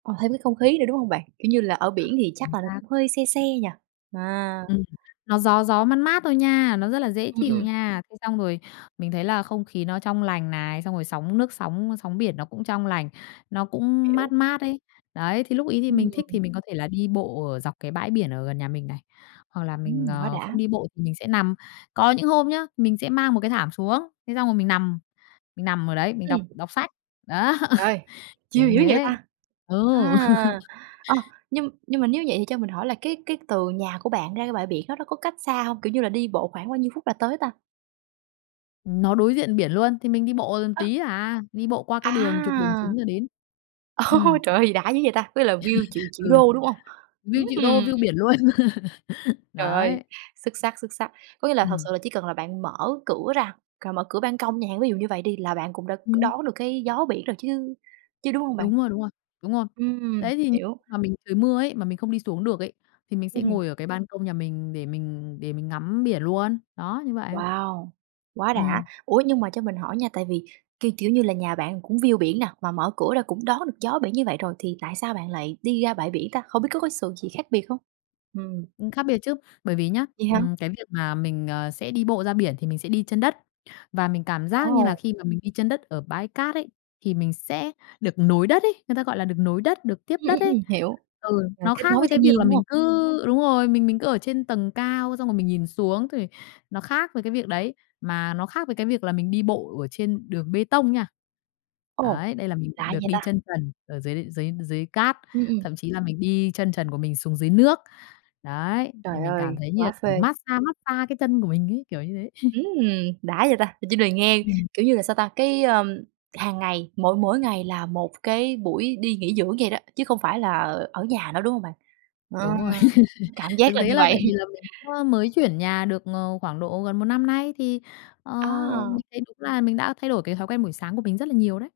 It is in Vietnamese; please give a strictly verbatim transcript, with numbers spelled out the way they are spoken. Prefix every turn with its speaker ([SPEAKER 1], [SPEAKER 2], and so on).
[SPEAKER 1] Ờ, thêm cái không khí nữa, đúng hông bạn? Kiểu như là, ở biển thì chắc
[SPEAKER 2] Chính
[SPEAKER 1] là
[SPEAKER 2] xác.
[SPEAKER 1] cũng hơi se se nhỉ? À.
[SPEAKER 2] Ừm, nó gió gió, mát mát thôi nha, nó rất là dễ
[SPEAKER 1] Ừm,
[SPEAKER 2] chịu
[SPEAKER 1] ừm.
[SPEAKER 2] nha. Thế xong rồi mình thấy là không khí nó trong lành này, xong rồi sóng nước, sóng, á, sóng biển nó cũng trong lành, nó cũng
[SPEAKER 1] Hiểu.
[SPEAKER 2] mát mát ấy. Đấy, thì lúc ấy thì mình thích
[SPEAKER 1] Ừm.
[SPEAKER 2] thì mình có thể là đi bộ ở dọc cái bãi biển ở gần nhà mình này hoặc là
[SPEAKER 1] Ừm,
[SPEAKER 2] mình,
[SPEAKER 1] quá
[SPEAKER 2] ờ,
[SPEAKER 1] đã.
[SPEAKER 2] không đi bộ thì mình sẽ nằm. Có những hôm nhá, mình sẽ mang một cái thảm xuống, thế xong rồi mình nằm, mình nằm ở đấy, mình đọc
[SPEAKER 1] Ừm.
[SPEAKER 2] đọc sách. Đó,
[SPEAKER 1] Trời ơi,
[SPEAKER 2] kiểu
[SPEAKER 1] chill
[SPEAKER 2] như
[SPEAKER 1] dữ vậy
[SPEAKER 2] thế.
[SPEAKER 1] ta?
[SPEAKER 2] Ừ.
[SPEAKER 1] À! Ờ, nhưng nhưng mà nếu vậy thì cho mình hỏi là cái cái từ nhà của bạn ra bãi biển đó nó có cách xa hông, kiểu như là, đi bộ khoảng bao nhiêu phút là tới ta?
[SPEAKER 2] Ừm, nó đối diện biển luôn thì mình đi bộ gần
[SPEAKER 1] Ơ.
[SPEAKER 2] tí à, đi bộ qua cái đường trục đường
[SPEAKER 1] À!
[SPEAKER 2] chính rồi đến.
[SPEAKER 1] Ô
[SPEAKER 2] Ừm.
[SPEAKER 1] trời ơi, gì đã dữ vậy ta, có nghĩa là view triệu triệu
[SPEAKER 2] Ừ.
[SPEAKER 1] đô, đúng hông?
[SPEAKER 2] View
[SPEAKER 1] Ứm
[SPEAKER 2] triệu đô,
[SPEAKER 1] ừm.
[SPEAKER 2] view biển luôn.
[SPEAKER 1] Trời ơi,
[SPEAKER 2] Đấy.
[SPEAKER 1] xuất sắc, xuất sắc. Có nghĩa là thật
[SPEAKER 2] Ừm.
[SPEAKER 1] sự là chỉ cần là bạn mở cửa ra, cà mở cửa ban công chẳng hạn, ví dụ như vậy đi là bạn cũng đã
[SPEAKER 2] Ừm.
[SPEAKER 1] đón được cái gió biển rồi chứ chứ đúng hông bạn?
[SPEAKER 2] Đúng rồi, đúng rồi, đúng rồi.
[SPEAKER 1] Ừm,
[SPEAKER 2] Đấy thì như
[SPEAKER 1] hiểu.
[SPEAKER 2] mà mình trời mưa ấy, mà mình không đi xuống được ấy, thì mình sẽ
[SPEAKER 1] Ừm hưm.
[SPEAKER 2] ngồi ở cái ban công nhà mình để mình để mình ngắm biển luôn, đó, như vậy.
[SPEAKER 1] Wow, quá đã!
[SPEAKER 2] Ừm.
[SPEAKER 1] Ủa nhưng mà cho mình hỏi nha, tại vì, kiêu kiểu như là, nhà bạn cũng view biển nà, mà mở cửa ra cũng đón được gió biển như vậy rồi thì tại sao bạn lại đi ra bãi biển ta? Không biết có có sự gì khác biệt không? Ừm.
[SPEAKER 2] Ừm, khác biệt chứ. Bởi vì nhá,
[SPEAKER 1] Vậy hả?
[SPEAKER 2] ừm, cái việc mà mình, à, sẽ đi bộ ra biển thì mình sẽ đi chân đất. Và mình cảm giác như
[SPEAKER 1] Ồ.
[SPEAKER 2] là khi mà mình đi chân đất ở bãi cát ấy, thì mình sẽ được nối đất ấy, người ta gọi là được nối đất, được tiếp
[SPEAKER 1] Ừm,
[SPEAKER 2] đất
[SPEAKER 1] ừm,
[SPEAKER 2] ấy.
[SPEAKER 1] ừm, hiểu,
[SPEAKER 2] Ừ,
[SPEAKER 1] là
[SPEAKER 2] nó
[SPEAKER 1] kết
[SPEAKER 2] khác
[SPEAKER 1] nối với
[SPEAKER 2] với cái
[SPEAKER 1] thiên
[SPEAKER 2] việc
[SPEAKER 1] nhiên,
[SPEAKER 2] là
[SPEAKER 1] đúng
[SPEAKER 2] mình
[SPEAKER 1] hông?
[SPEAKER 2] cứ đúng rồi, mình mình cứ ở trên tầng cao xong rồi mình nhìn xuống, thì nó khác với cái việc đấy, mà nó khác với cái việc là mình đi bộ ở trên đường bê tông nha.
[SPEAKER 1] Ồ,
[SPEAKER 2] Đấy, đây là mình
[SPEAKER 1] lạ
[SPEAKER 2] được
[SPEAKER 1] vậy
[SPEAKER 2] đi
[SPEAKER 1] ta?
[SPEAKER 2] chân trần ở dưới dưới dưới cát,
[SPEAKER 1] Ừm, ừm.
[SPEAKER 2] thậm chí là mình đi chân trần của mình xuống dưới nước. Đấy, thì
[SPEAKER 1] Trời
[SPEAKER 2] mình cảm
[SPEAKER 1] ơi,
[SPEAKER 2] thấy như
[SPEAKER 1] quá
[SPEAKER 2] là
[SPEAKER 1] phê!
[SPEAKER 2] mát-xa mát-xa cái chân của mình ấy, kiểu như thế.
[SPEAKER 1] Ừm, đã vậy ta, mình chỉ được nghe,
[SPEAKER 2] Ừm.
[SPEAKER 1] kiểu như là, sao ta? Cái, ơ, hàng ngày, mỗi mỗi ngày là một cái buổi đi nghỉ dưỡng vậy đó, chứ không phải là ở nhà nữa, đúng hông bạn? Ờ,
[SPEAKER 2] Đúng rồi.
[SPEAKER 1] cảm giác
[SPEAKER 2] Thực
[SPEAKER 1] là
[SPEAKER 2] tế
[SPEAKER 1] như
[SPEAKER 2] là
[SPEAKER 1] vậy.
[SPEAKER 2] tại vì là mình cũng á mới chuyển nhà được, ờ, khoảng độ gần một năm nay thì, ờ,
[SPEAKER 1] À!
[SPEAKER 2] mình thấy đúng là mình đã thay đổi cái thói quen buổi sáng của mình rất là nhiều đấy.